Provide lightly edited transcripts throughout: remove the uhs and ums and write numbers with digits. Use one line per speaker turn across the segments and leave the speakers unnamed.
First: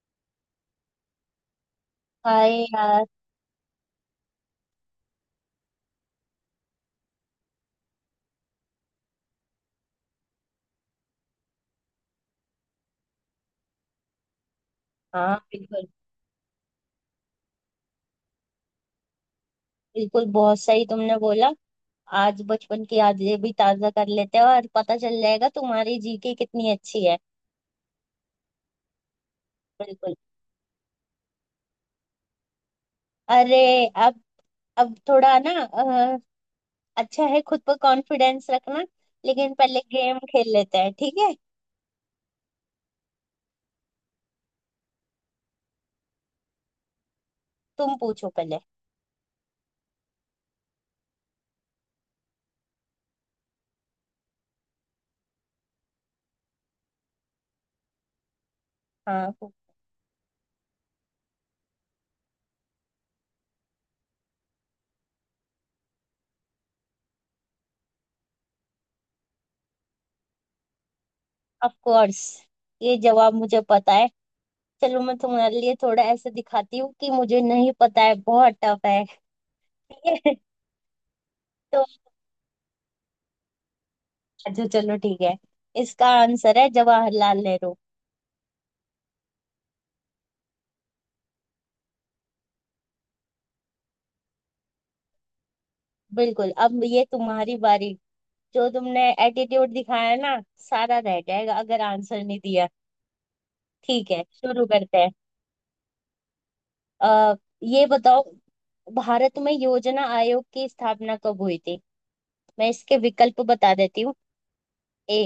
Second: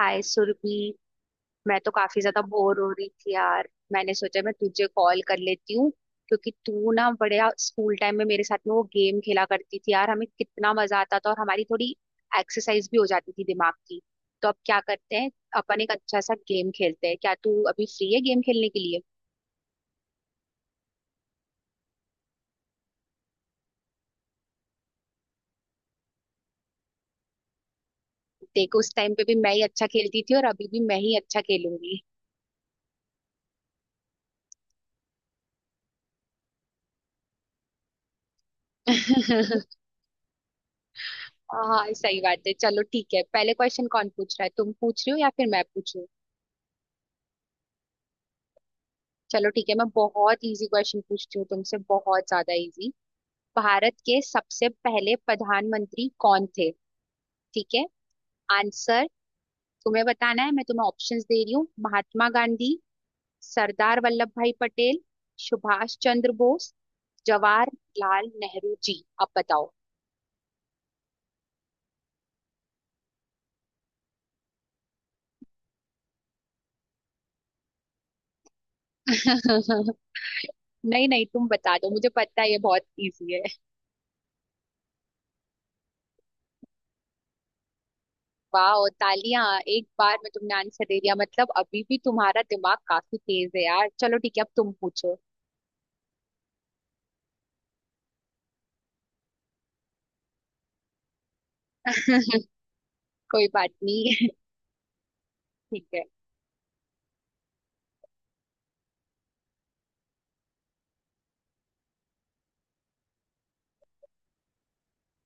हाय सुरभि। मैं तो काफी ज्यादा
हाय
बोर हो
यार।
रही थी यार। मैंने सोचा मैं तुझे कॉल कर लेती हूँ, क्योंकि तू ना बड़े स्कूल टाइम में मेरे साथ में वो गेम खेला करती थी यार, हमें कितना मजा आता था और हमारी थोड़ी एक्सरसाइज भी हो जाती थी दिमाग की। तो अब क्या करते हैं,
हाँ
अपन
बिल्कुल।
एक अच्छा सा गेम खेलते हैं। क्या तू अभी फ्री है गेम खेलने के लिए?
बिल्कुल, बहुत सही तुमने बोला। आज बचपन की यादें भी ताजा कर लेते हैं और पता चल जाएगा तुम्हारी जीके कितनी अच्छी है।
देख उस टाइम पे भी मैं ही अच्छा
बिल्कुल।
खेलती थी और अभी भी मैं ही अच्छा खेलूंगी।
अरे, अब अब थोड़ा ना अच्छा है खुद पर कॉन्फिडेंस रखना। लेकिन पहले गेम खेल लेते हैं, ठीक है।
हाँ सही बात है, चलो ठीक है, पहले क्वेश्चन कौन पूछ रहा है, तुम पूछ रही हो या फिर मैं पूछूं?
तुम पूछो पहले।
चलो ठीक है, मैं बहुत इजी क्वेश्चन पूछती हूँ तुमसे, बहुत ज्यादा इजी। भारत के सबसे पहले प्रधानमंत्री कौन थे? ठीक है, आंसर
हाँ,
तुम्हें बताना है। मैं तुम्हें ऑप्शंस दे रही हूँ। महात्मा गांधी, सरदार वल्लभ भाई पटेल, सुभाष चंद्र बोस, जवाहरलाल नेहरू जी। अब बताओ।
ऑफ कोर्स, ये जवाब मुझे पता है। चलो मैं तुम्हारे लिए थोड़ा ऐसे दिखाती हूँ कि मुझे नहीं पता है, बहुत टफ है। ठीक है?
नहीं नहीं तुम बता
तो
दो, मुझे पता है ये बहुत इजी है।
अच्छा, चलो ठीक है। इसका आंसर है जवाहरलाल नेहरू।
वाह, तालियां। एक बार में तुमने आंसर दे दिया, मतलब अभी भी तुम्हारा दिमाग काफी तेज है यार। चलो ठीक है, अब तुम पूछो।
बिल्कुल। अब ये तुम्हारी बारी। जो तुमने एटीट्यूड दिखाया ना, सारा रह जाएगा अगर आंसर नहीं दिया।
कोई बात
ठीक है,
नहीं।
शुरू करते हैं।
ठीक है।
अ ये बताओ, भारत में योजना आयोग की स्थापना कब हुई थी। मैं इसके विकल्प बता देती हूँ। A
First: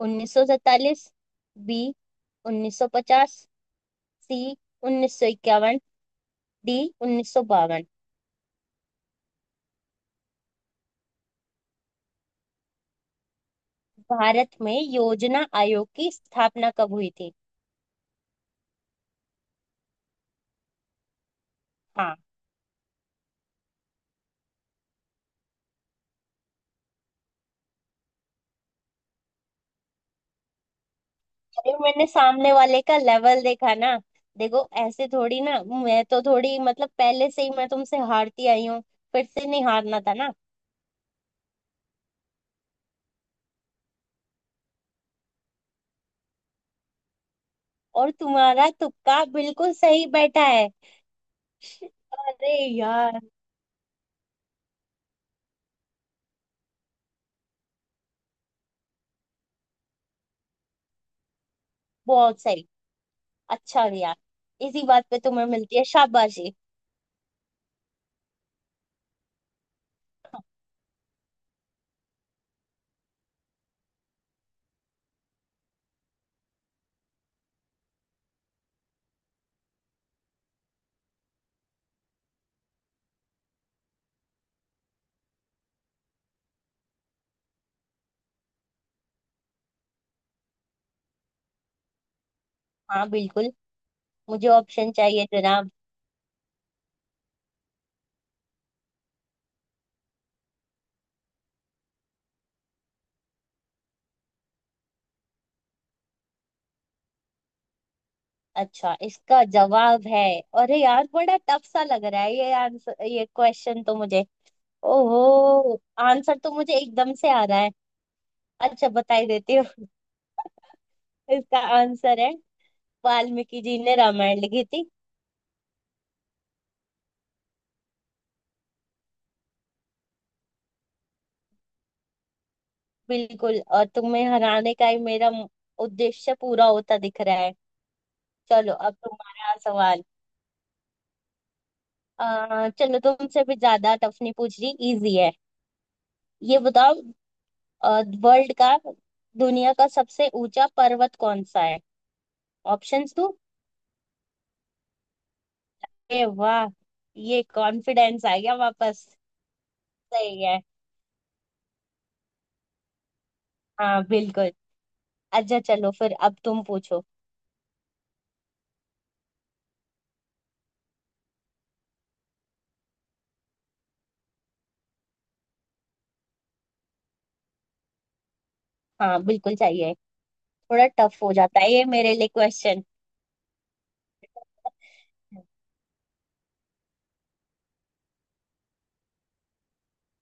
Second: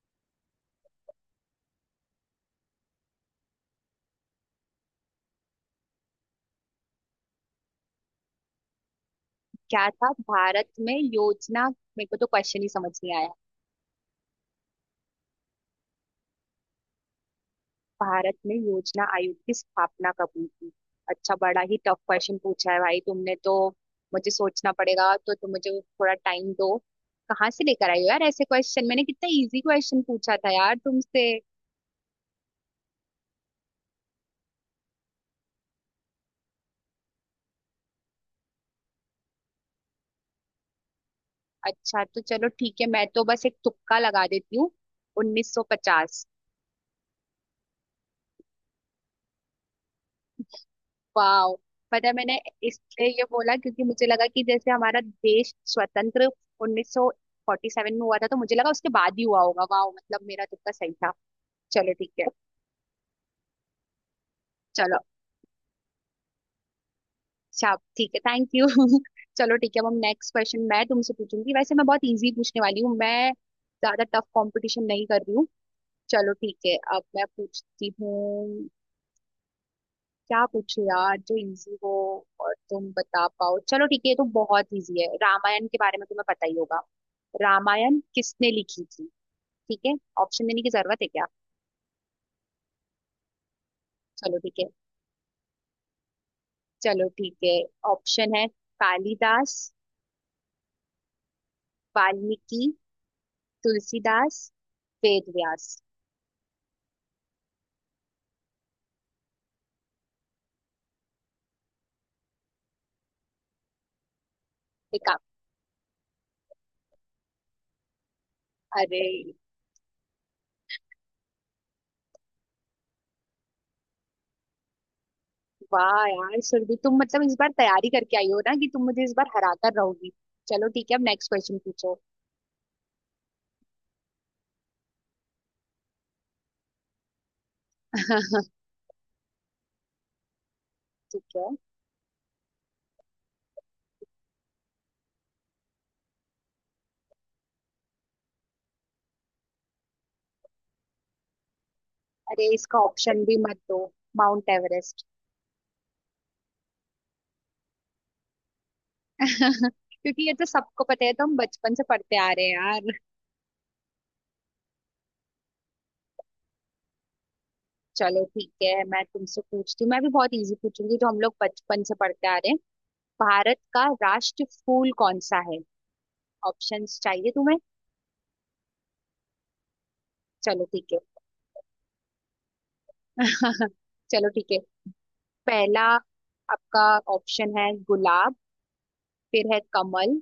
1947, B 1950, C 1951, D 1952।
क्या था भारत में योजना? मेरे को तो क्वेश्चन ही समझ नहीं आया।
भारत में योजना आयोग की स्थापना कब हुई थी।
भारत में योजना आयोग की स्थापना कब हुई थी? अच्छा, बड़ा ही टफ
हाँ।
क्वेश्चन पूछा है भाई तुमने तो। मुझे सोचना पड़ेगा, तो तुम मुझे थोड़ा टाइम दो। कहाँ से लेकर आई हो यार ऐसे क्वेश्चन, मैंने कितना इजी क्वेश्चन पूछा था यार तुमसे।
ये मैंने सामने वाले का लेवल देखा ना। देखो ऐसे थोड़ी ना। मैं तो थोड़ी मतलब पहले से ही मैं तुमसे हारती आई हूँ। फिर से नहीं हारना था ना।
अच्छा तो चलो ठीक है, मैं तो बस एक तुक्का लगा देती हूँ। 1950।
और तुम्हारा तुक्का बिल्कुल सही बैठा है।
वाह, पता है मैंने
अरे
इसलिए
यार,
ये बोला क्योंकि मुझे लगा कि जैसे हमारा देश स्वतंत्र 1947 में हुआ था, तो मुझे लगा उसके बाद ही हुआ होगा। वाह, मतलब मेरा तुक्का सही था। चलो ठीक है।
बहुत सही। अच्छा गया। इसी
चलो,
बात पे तुम्हें मिलती है शाबाशी।
अच्छा ठीक है, थैंक यू। चलो ठीक है, अब हम नेक्स्ट क्वेश्चन मैं तुमसे पूछूंगी। वैसे मैं बहुत इजी पूछने वाली हूँ, मैं ज्यादा टफ कंपटीशन नहीं कर रही हूँ। चलो ठीक है, अब मैं पूछती हूँ। क्या पूछो यार जो इजी हो और तुम बता पाओ। चलो ठीक है, ये तो बहुत इजी है, रामायण के बारे में तुम्हें पता ही होगा। रामायण किसने लिखी थी? ठीक है, ऑप्शन देने की जरूरत है क्या?
हाँ बिल्कुल।
चलो
मुझे
ठीक है।
ऑप्शन चाहिए जनाब।
चलो ठीक है, ऑप्शन है कालिदास, वाल्मीकि, तुलसीदास, वेद व्यास।
अच्छा, इसका जवाब है, अरे यार बड़ा टफ सा लग रहा है ये आंसर। ये क्वेश्चन तो मुझे
ठीक है।
ओहो। आंसर तो मुझे एकदम से आ रहा है। अच्छा,
अरे
बताई देती हूँ। इसका आंसर है वाल्मीकि जी ने रामायण लिखी थी।
वाह यार सुरभि, तुम मतलब इस बार तैयारी करके आई हो ना कि तुम मुझे इस बार हरा कर रहोगी। चलो ठीक है, अब नेक्स्ट क्वेश्चन पूछो।
बिल्कुल। और तुम्हें हराने का ही मेरा उद्देश्य पूरा होता दिख रहा है।
ठीक
चलो अब तुम्हारा सवाल।
है।
चलो तुमसे भी ज्यादा टफ नहीं पूछ रही, इजी है। ये बताओ, वर्ल्ड का दुनिया का सबसे ऊंचा पर्वत कौन सा है।
अरे इसका
ऑप्शंस
ऑप्शन
दो।
भी मत दो, माउंट एवरेस्ट।
ए वाह, ये कॉन्फिडेंस आ गया वापस।
क्योंकि ये
सही
तो
है।
सबको पता है, तो हम बचपन से पढ़ते आ रहे हैं यार।
हाँ बिल्कुल। अच्छा चलो, फिर अब तुम पूछो।
चलो ठीक है, मैं तुमसे पूछती हूँ, मैं भी बहुत इजी पूछूंगी, जो हम लोग बचपन से पढ़ते आ रहे हैं। भारत का राष्ट्र फूल कौन सा है? ऑप्शंस चाहिए तुम्हें?
हाँ बिल्कुल चाहिए।
चलो
थोड़ा
ठीक है।
टफ हो जाता है ये मेरे लिए क्वेश्चन।
चलो ठीक है। पहला आपका ऑप्शन है गुलाब, फिर है कमल,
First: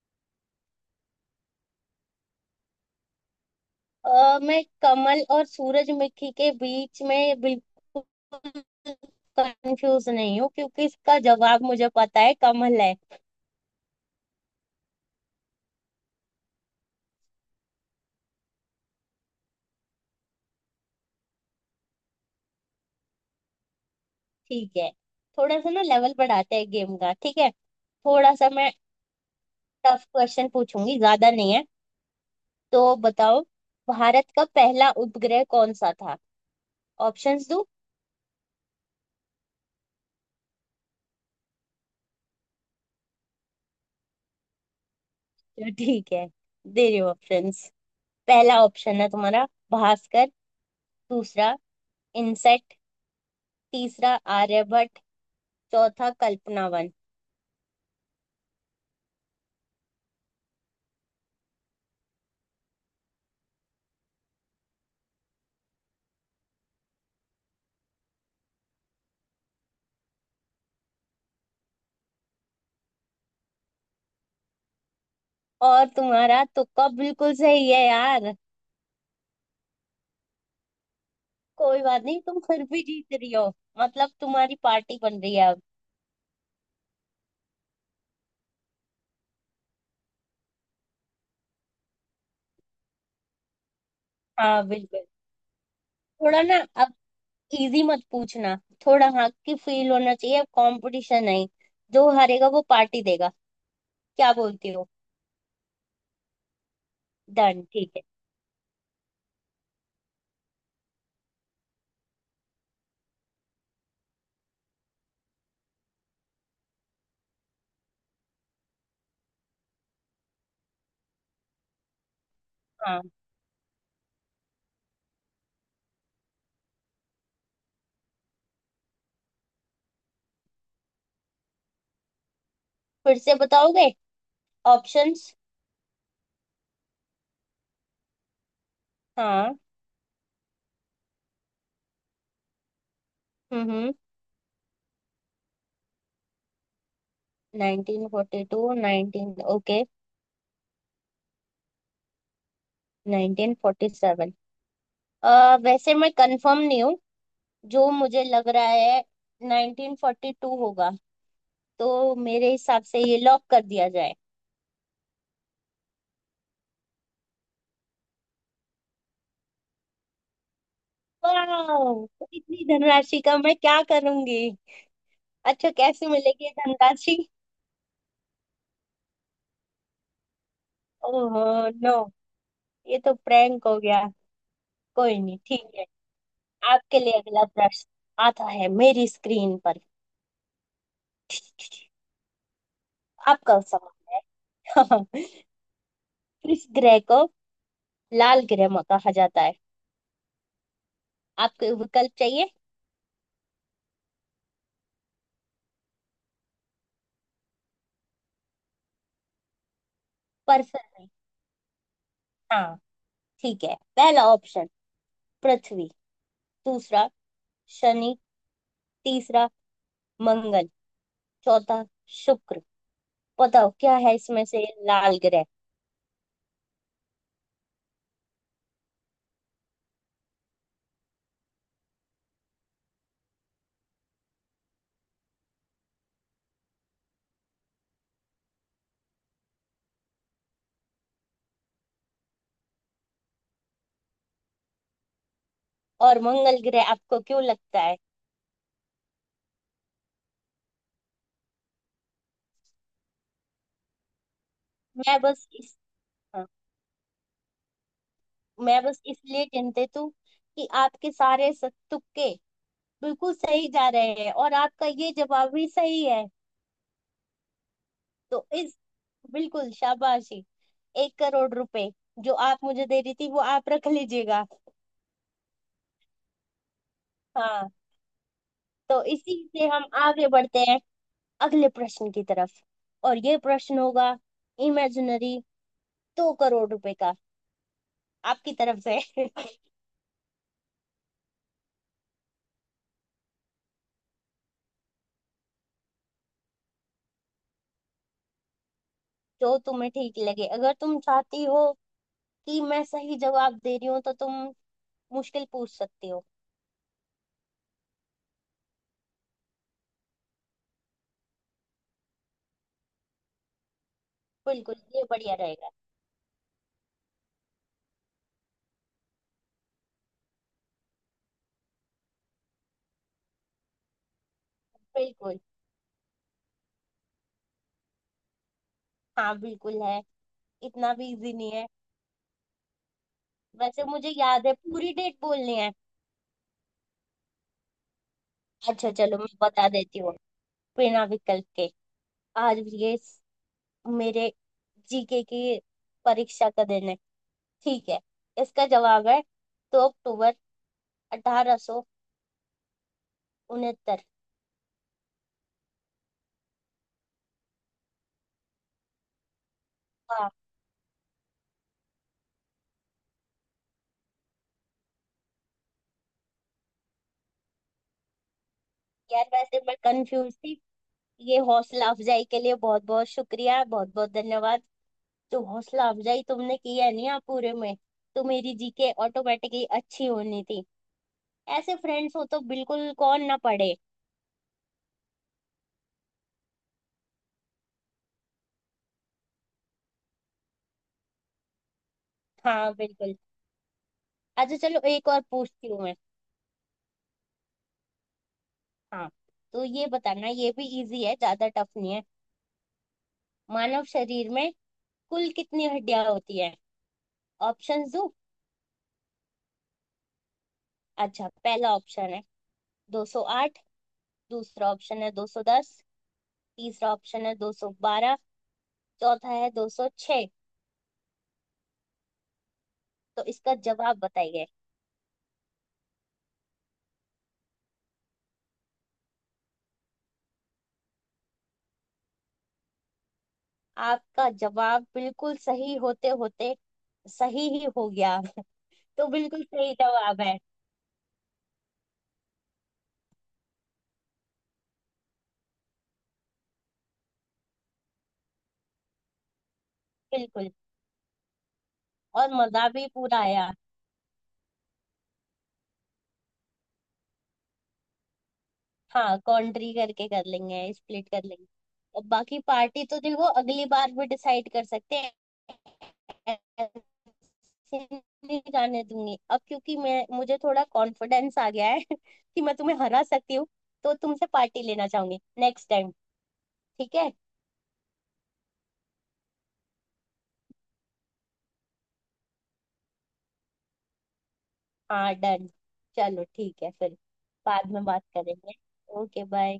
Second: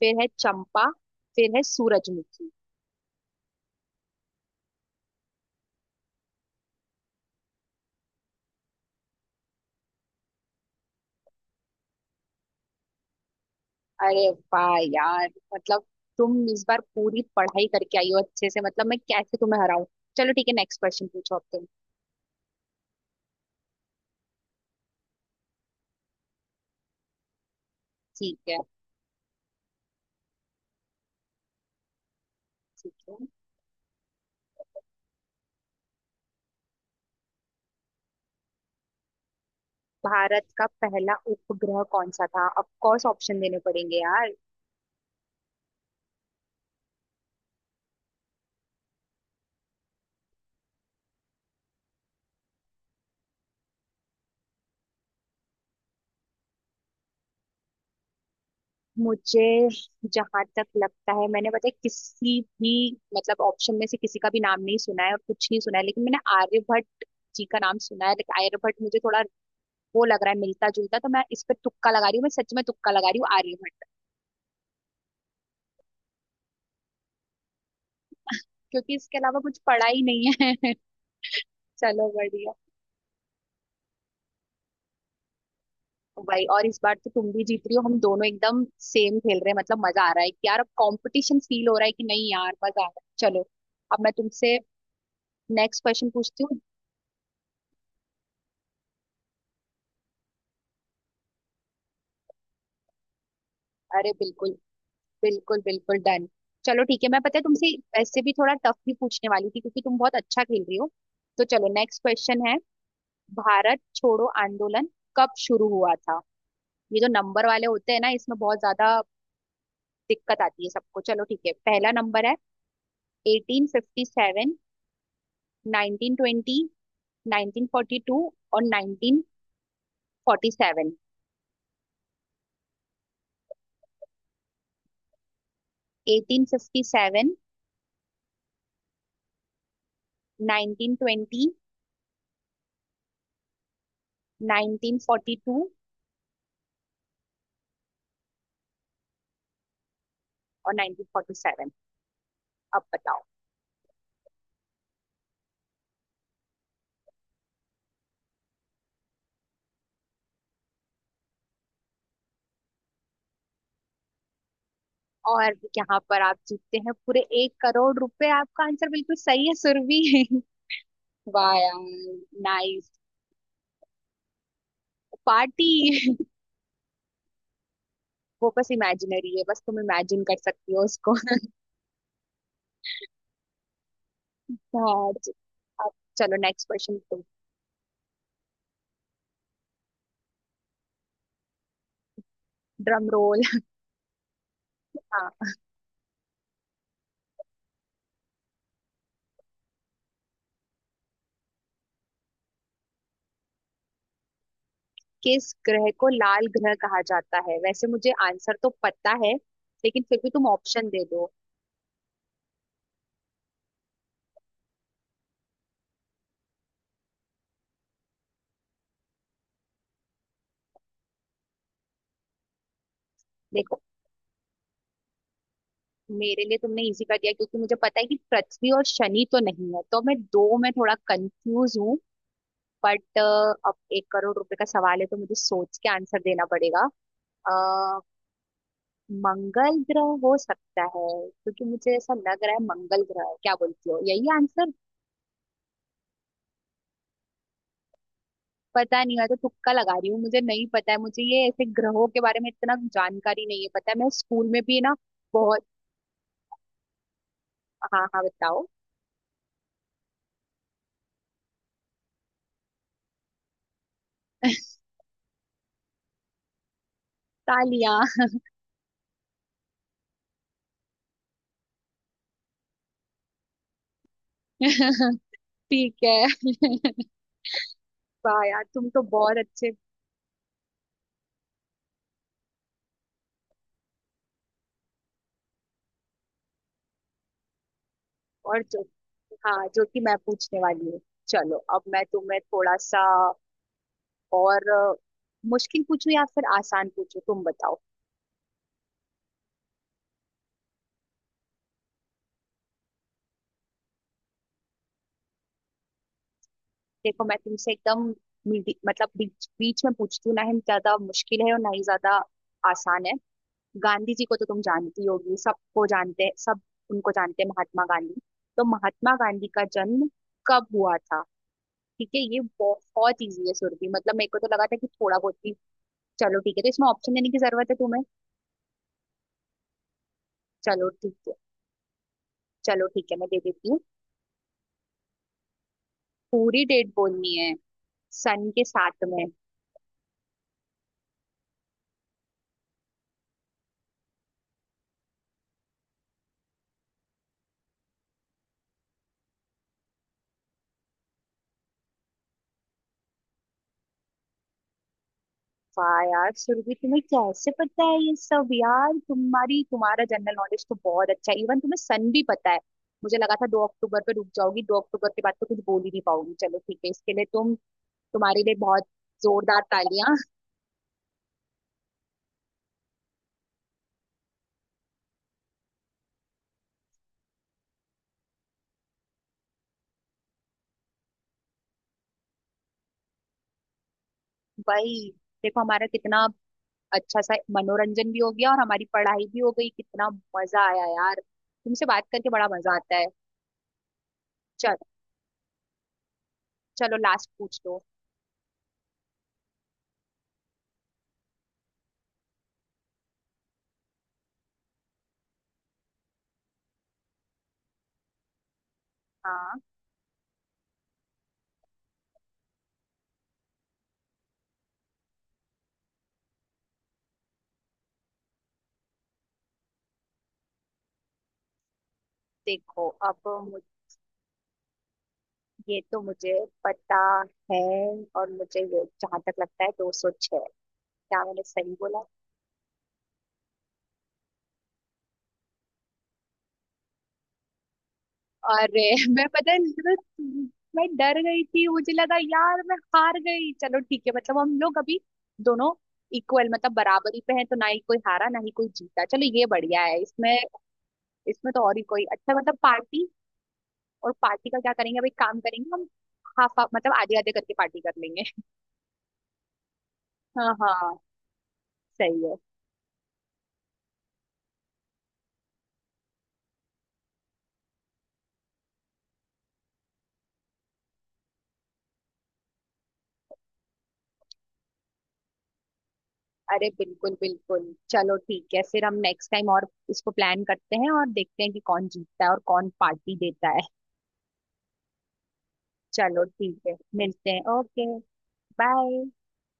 फिर है चंपा, फिर है सूरजमुखी।
मैं कमल और सूरजमुखी के बीच में बिल्कुल कंफ्यूज नहीं हूँ, क्योंकि इसका जवाब मुझे पता है, कमल है।
अरे वाह यार, मतलब तुम इस बार पूरी पढ़ाई करके आई हो अच्छे से, मतलब मैं कैसे तुम्हें हराऊं। चलो ठीक है, नेक्स्ट क्वेश्चन पूछो अब तुम।
ठीक है, थोड़ा सा ना लेवल बढ़ाते हैं गेम का। ठीक है थोड़ा
ठीक
सा
है।
मैं टफ क्वेश्चन पूछूंगी, ज्यादा नहीं है।
ठीक
तो
है।
बताओ, भारत का पहला उपग्रह कौन सा था। ऑप्शंस दूं।
भारत का पहला उपग्रह कौन सा था? ऑफ कोर्स ऑप्शन देने पड़ेंगे यार।
तो ठीक है, दे रही हूँ ऑप्शंस। पहला ऑप्शन है तुम्हारा भास्कर, दूसरा इनसेट, तीसरा आर्यभट्ट, चौथा कल्पनावन।
मुझे जहां तक लगता है, मैंने पता है किसी भी मतलब ऑप्शन में से किसी का भी नाम नहीं सुना है और कुछ नहीं सुना है, लेकिन मैंने आर्यभट्ट जी का नाम सुना है। लेकिन आर्यभट्ट मुझे थोड़ा वो लग रहा है मिलता जुलता, तो मैं इस पर तुक्का लगा रही हूँ, मैं सच में तुक्का लगा रही हूँ, आर्यभट्ट।
और तुम्हारा तुक्का बिल्कुल सही है यार।
क्योंकि इसके अलावा कुछ पढ़ा ही नहीं है।
कोई बात
चलो
नहीं, तुम
बढ़िया।
फिर भी जीत रही हो। मतलब तुम्हारी पार्टी बन रही है अब।
भाई, और इस बार तो तुम भी जीत रही हो, हम दोनों एकदम सेम खेल रहे हैं, मतलब मजा आ रहा है कि यार अब कंपटीशन फील हो रहा है कि नहीं। यार मजा आ रहा है। चलो, अब मैं तुमसे
हाँ बिल्कुल।
नेक्स्ट क्वेश्चन
थोड़ा
पूछती
ना,
हूँ।
अब इजी मत पूछना। थोड़ा हक की फील होना चाहिए अब, कंपटीशन नहीं। जो हारेगा वो पार्टी देगा।
अरे
क्या
बिल्कुल
बोलती हो।
बिल्कुल, बिल्कुल डन। चलो ठीक है, मैं पता है
डन,
तुमसे
ठीक है।
ऐसे भी थोड़ा टफ भी पूछने वाली थी, क्योंकि तुम बहुत अच्छा खेल रही हो। तो चलो, नेक्स्ट क्वेश्चन है, भारत छोड़ो आंदोलन कब शुरू हुआ था? ये जो नंबर वाले होते हैं ना, इसमें बहुत ज्यादा दिक्कत आती है सबको। चलो ठीक है, पहला नंबर है
हाँ।
1857, 1920, 1942 और 1947।
फिर से बताओगे ऑप्शंस।
1857,
हाँ।
1920,
हम्म।
1942
1942 19 ओके।
और 1947। अब बताओ।
1947। वैसे मैं कंफर्म नहीं हूँ। जो मुझे लग रहा है 1942 होगा। तो मेरे हिसाब से ये लॉक कर दिया जाए।
और यहाँ पर आप जीतते हैं पूरे 1,00,00,000 रुपए। आपका आंसर बिल्कुल सही है सुरभि। वाह यार,
वाह, इतनी
नाइस,
धनराशि का मैं क्या करूंगी।
पार्टी।
अच्छा कैसे मिलेगी ये धनराशि।
वो बस इमेजिनरी है, बस तुम इमेजिन कर सकती हो उसको।
ओह नो, ये तो प्रैंक हो गया।
हाँ,
कोई
च-
नहीं, ठीक है।
अब चलो नेक्स्ट क्वेश्चन
आपके लिए
तुम।
अगला प्रश्न आता है मेरी स्क्रीन पर।
Drum roll.
आपका सवाल।
हाँ।
किस ग्रह को लाल ग्रह में कहा जाता है। आपको विकल्प चाहिए
किस ग्रह को लाल ग्रह कहा जाता है? वैसे मुझे आंसर तो पता है, लेकिन फिर भी तुम ऑप्शन दे
पर्सन।
दो।
हाँ, ठीक है। पहला ऑप्शन पृथ्वी, दूसरा शनि, तीसरा मंगल, चौथा शुक्र। बताओ
देखो
क्या है इसमें से लाल ग्रह।
मेरे लिए तुमने इजी कर दिया, क्योंकि मुझे पता है कि पृथ्वी और शनि तो नहीं है, तो मैं दो में थोड़ा कंफ्यूज हूँ। बट अब 1,00,00,000 रुपए का सवाल है, तो मुझे सोच के आंसर देना पड़ेगा। अ, मंगल ग्रह हो सकता है, क्योंकि मुझे ऐसा लग रहा है मंगल ग्रह है। क्या बोलती हो, यही आंसर?
और मंगल ग्रह आपको क्यों लगता है।
पता नहीं, मैं तो तुक्का लगा रही हूँ, मुझे नहीं पता है, मुझे ये ऐसे ग्रहों के बारे में इतना जानकारी नहीं है। पता है मैं स्कूल में भी ना
मैं बस
बहुत।
इस हाँ,
हाँ हाँ बताओ।
मैं बस इसलिए चिंतित हूँ कि आपके सारे तुक्के बिल्कुल सही जा रहे हैं और आपका ये जवाब भी सही है।
तालियां।
तो इस बिल्कुल शाबाशी। 1 करोड़ रुपए जो आप मुझे दे रही थी वो आप रख लीजिएगा।
ठीक है।
हाँ।
वाह यार, तुम तो
तो इसी
बहुत
से
अच्छे।
हम आगे बढ़ते हैं अगले प्रश्न की तरफ। और ये प्रश्न होगा इमेजिनरी 2 करोड़ रुपए का, आपकी
और
तरफ
जो,
से।
हाँ, जो कि मैं पूछने वाली हूँ। चलो, अब मैं तुम्हें थोड़ा सा और मुश्किल पूछूं या फिर आसान पूछूं, तुम बताओ।
जो तुम्हें ठीक लगे, अगर तुम चाहती हो कि मैं सही जवाब दे रही हूँ तो तुम मुश्किल पूछ सकती हो।
देखो मैं तुमसे एकदम मतलब बीच बीच में पूछती हूँ, ना ही ज्यादा मुश्किल है और ना ही ज्यादा आसान है। गांधी जी को तो तुम
बिल्कुल, ये
जानती
बढ़िया
होगी,
रहेगा।
सबको जानते हैं सब, उनको जानते हैं, महात्मा गांधी। तो महात्मा गांधी का जन्म कब हुआ था? ठीक है, ये बहुत इजी है सुरभि, मतलब मेरे को तो लगा था कि थोड़ा बहुत
बिल्कुल।
भी। चलो ठीक है, तो इसमें ऑप्शन देने की जरूरत है तुम्हें?
हाँ बिल्कुल है।
चलो
इतना भी
ठीक है।
इजी नहीं है।
चलो ठीक है, मैं दे देती हूँ।
वैसे मुझे याद है पूरी डेट बोलनी है।
पूरी डेट बोलनी है, सन के
अच्छा
साथ
चलो
में।
मैं बता देती हूँ बिना विकल्प के। आज ये मेरे जीके की परीक्षा का दिन है, ठीक है। इसका जवाब है 2 अक्टूबर 1869।
वाह यार सुरभि, तुम्हें कैसे पता है ये सब यार। तुम्हारी तुम्हारा
हाँ।
जनरल नॉलेज तो बहुत अच्छा है, इवन तुम्हें सन भी पता है। मुझे लगा था 2 अक्टूबर पे रुक जाओगी, 2 अक्टूबर के बाद तो कुछ बोल ही नहीं पाऊंगी। चलो ठीक है, इसके लिए तुम, तुम्हारे लिए बहुत
यार वैसे
जोरदार
मैं
तालियां।
कंफ्यूज थी। ये हौसला अफजाई के लिए बहुत बहुत शुक्रिया, बहुत बहुत धन्यवाद। जो हौसला अफजाई तुमने की है ना यहाँ पूरे में, तो मेरी जीके ऑटोमेटिकली अच्छी होनी थी। ऐसे फ्रेंड्स हो तो बिल्कुल कौन ना पढ़े।
भाई, देखो हमारा कितना अच्छा सा मनोरंजन भी हो गया और हमारी पढ़ाई भी हो गई। कितना मजा आया यार, तुमसे बात करके बड़ा
हाँ
मजा आता है।
बिल्कुल। अच्छा
चल
चलो एक और पूछती हूँ मैं।
चलो लास्ट पूछ लो।
हाँ। तो ये बताना, ये भी इजी है ज्यादा टफ नहीं है। मानव शरीर में कुल कितनी हड्डियां होती है। ऑप्शन दो।
हाँ।
अच्छा, पहला ऑप्शन है 208, दूसरा ऑप्शन है 210, तीसरा ऑप्शन है 212, चौथा है 206।
देखो
तो
अब,
इसका जवाब बताइए।
ये तो मुझे पता है, और मुझे ये जहां तक लगता है 206। क्या मैंने सही बोला?
आपका जवाब बिल्कुल सही होते होते सही ही हो गया।
अरे।
तो
मैं
बिल्कुल
पता है
सही जवाब है।
मतलब, मैं डर गई थी, मुझे लगा यार मैं हार गई। चलो ठीक है, मतलब हम लोग अभी दोनों इक्वल, मतलब बराबरी पे हैं। तो ना ही कोई हारा ना ही कोई जीता, चलो ये बढ़िया है। इसमें,
बिल्कुल,
इसमें तो और ही कोई
और
अच्छा, मतलब
मजा भी
पार्टी,
पूरा आया।
और पार्टी का क्या करेंगे, अभी काम करेंगे हम। हाफ हाफ, मतलब आधे आधे करके पार्टी कर लेंगे।
हाँ कॉन्ट्री करके कर
हाँ
लेंगे,
हाँ
स्प्लिट कर लेंगे। और
सही है।
बाकी पार्टी तो देखो अगली बार भी डिसाइड कर सकते हैं। ऐसे नहीं जाने दूंगी अब, क्योंकि मैं मुझे थोड़ा कॉन्फिडेंस आ गया है कि मैं तुम्हें हरा सकती हूँ, तो तुमसे पार्टी लेना चाहूंगी नेक्स्ट टाइम।
अरे
ठीक है।
बिल्कुल बिल्कुल। चलो ठीक है, फिर हम नेक्स्ट टाइम और इसको प्लान करते हैं और देखते हैं कि कौन जीतता है और कौन पार्टी देता है।
हाँ डन।
चलो
चलो
ठीक
ठीक है
है,
फिर,
मिलते हैं,
बाद में
ओके
बात करेंगे।
बाय।
Okay bye.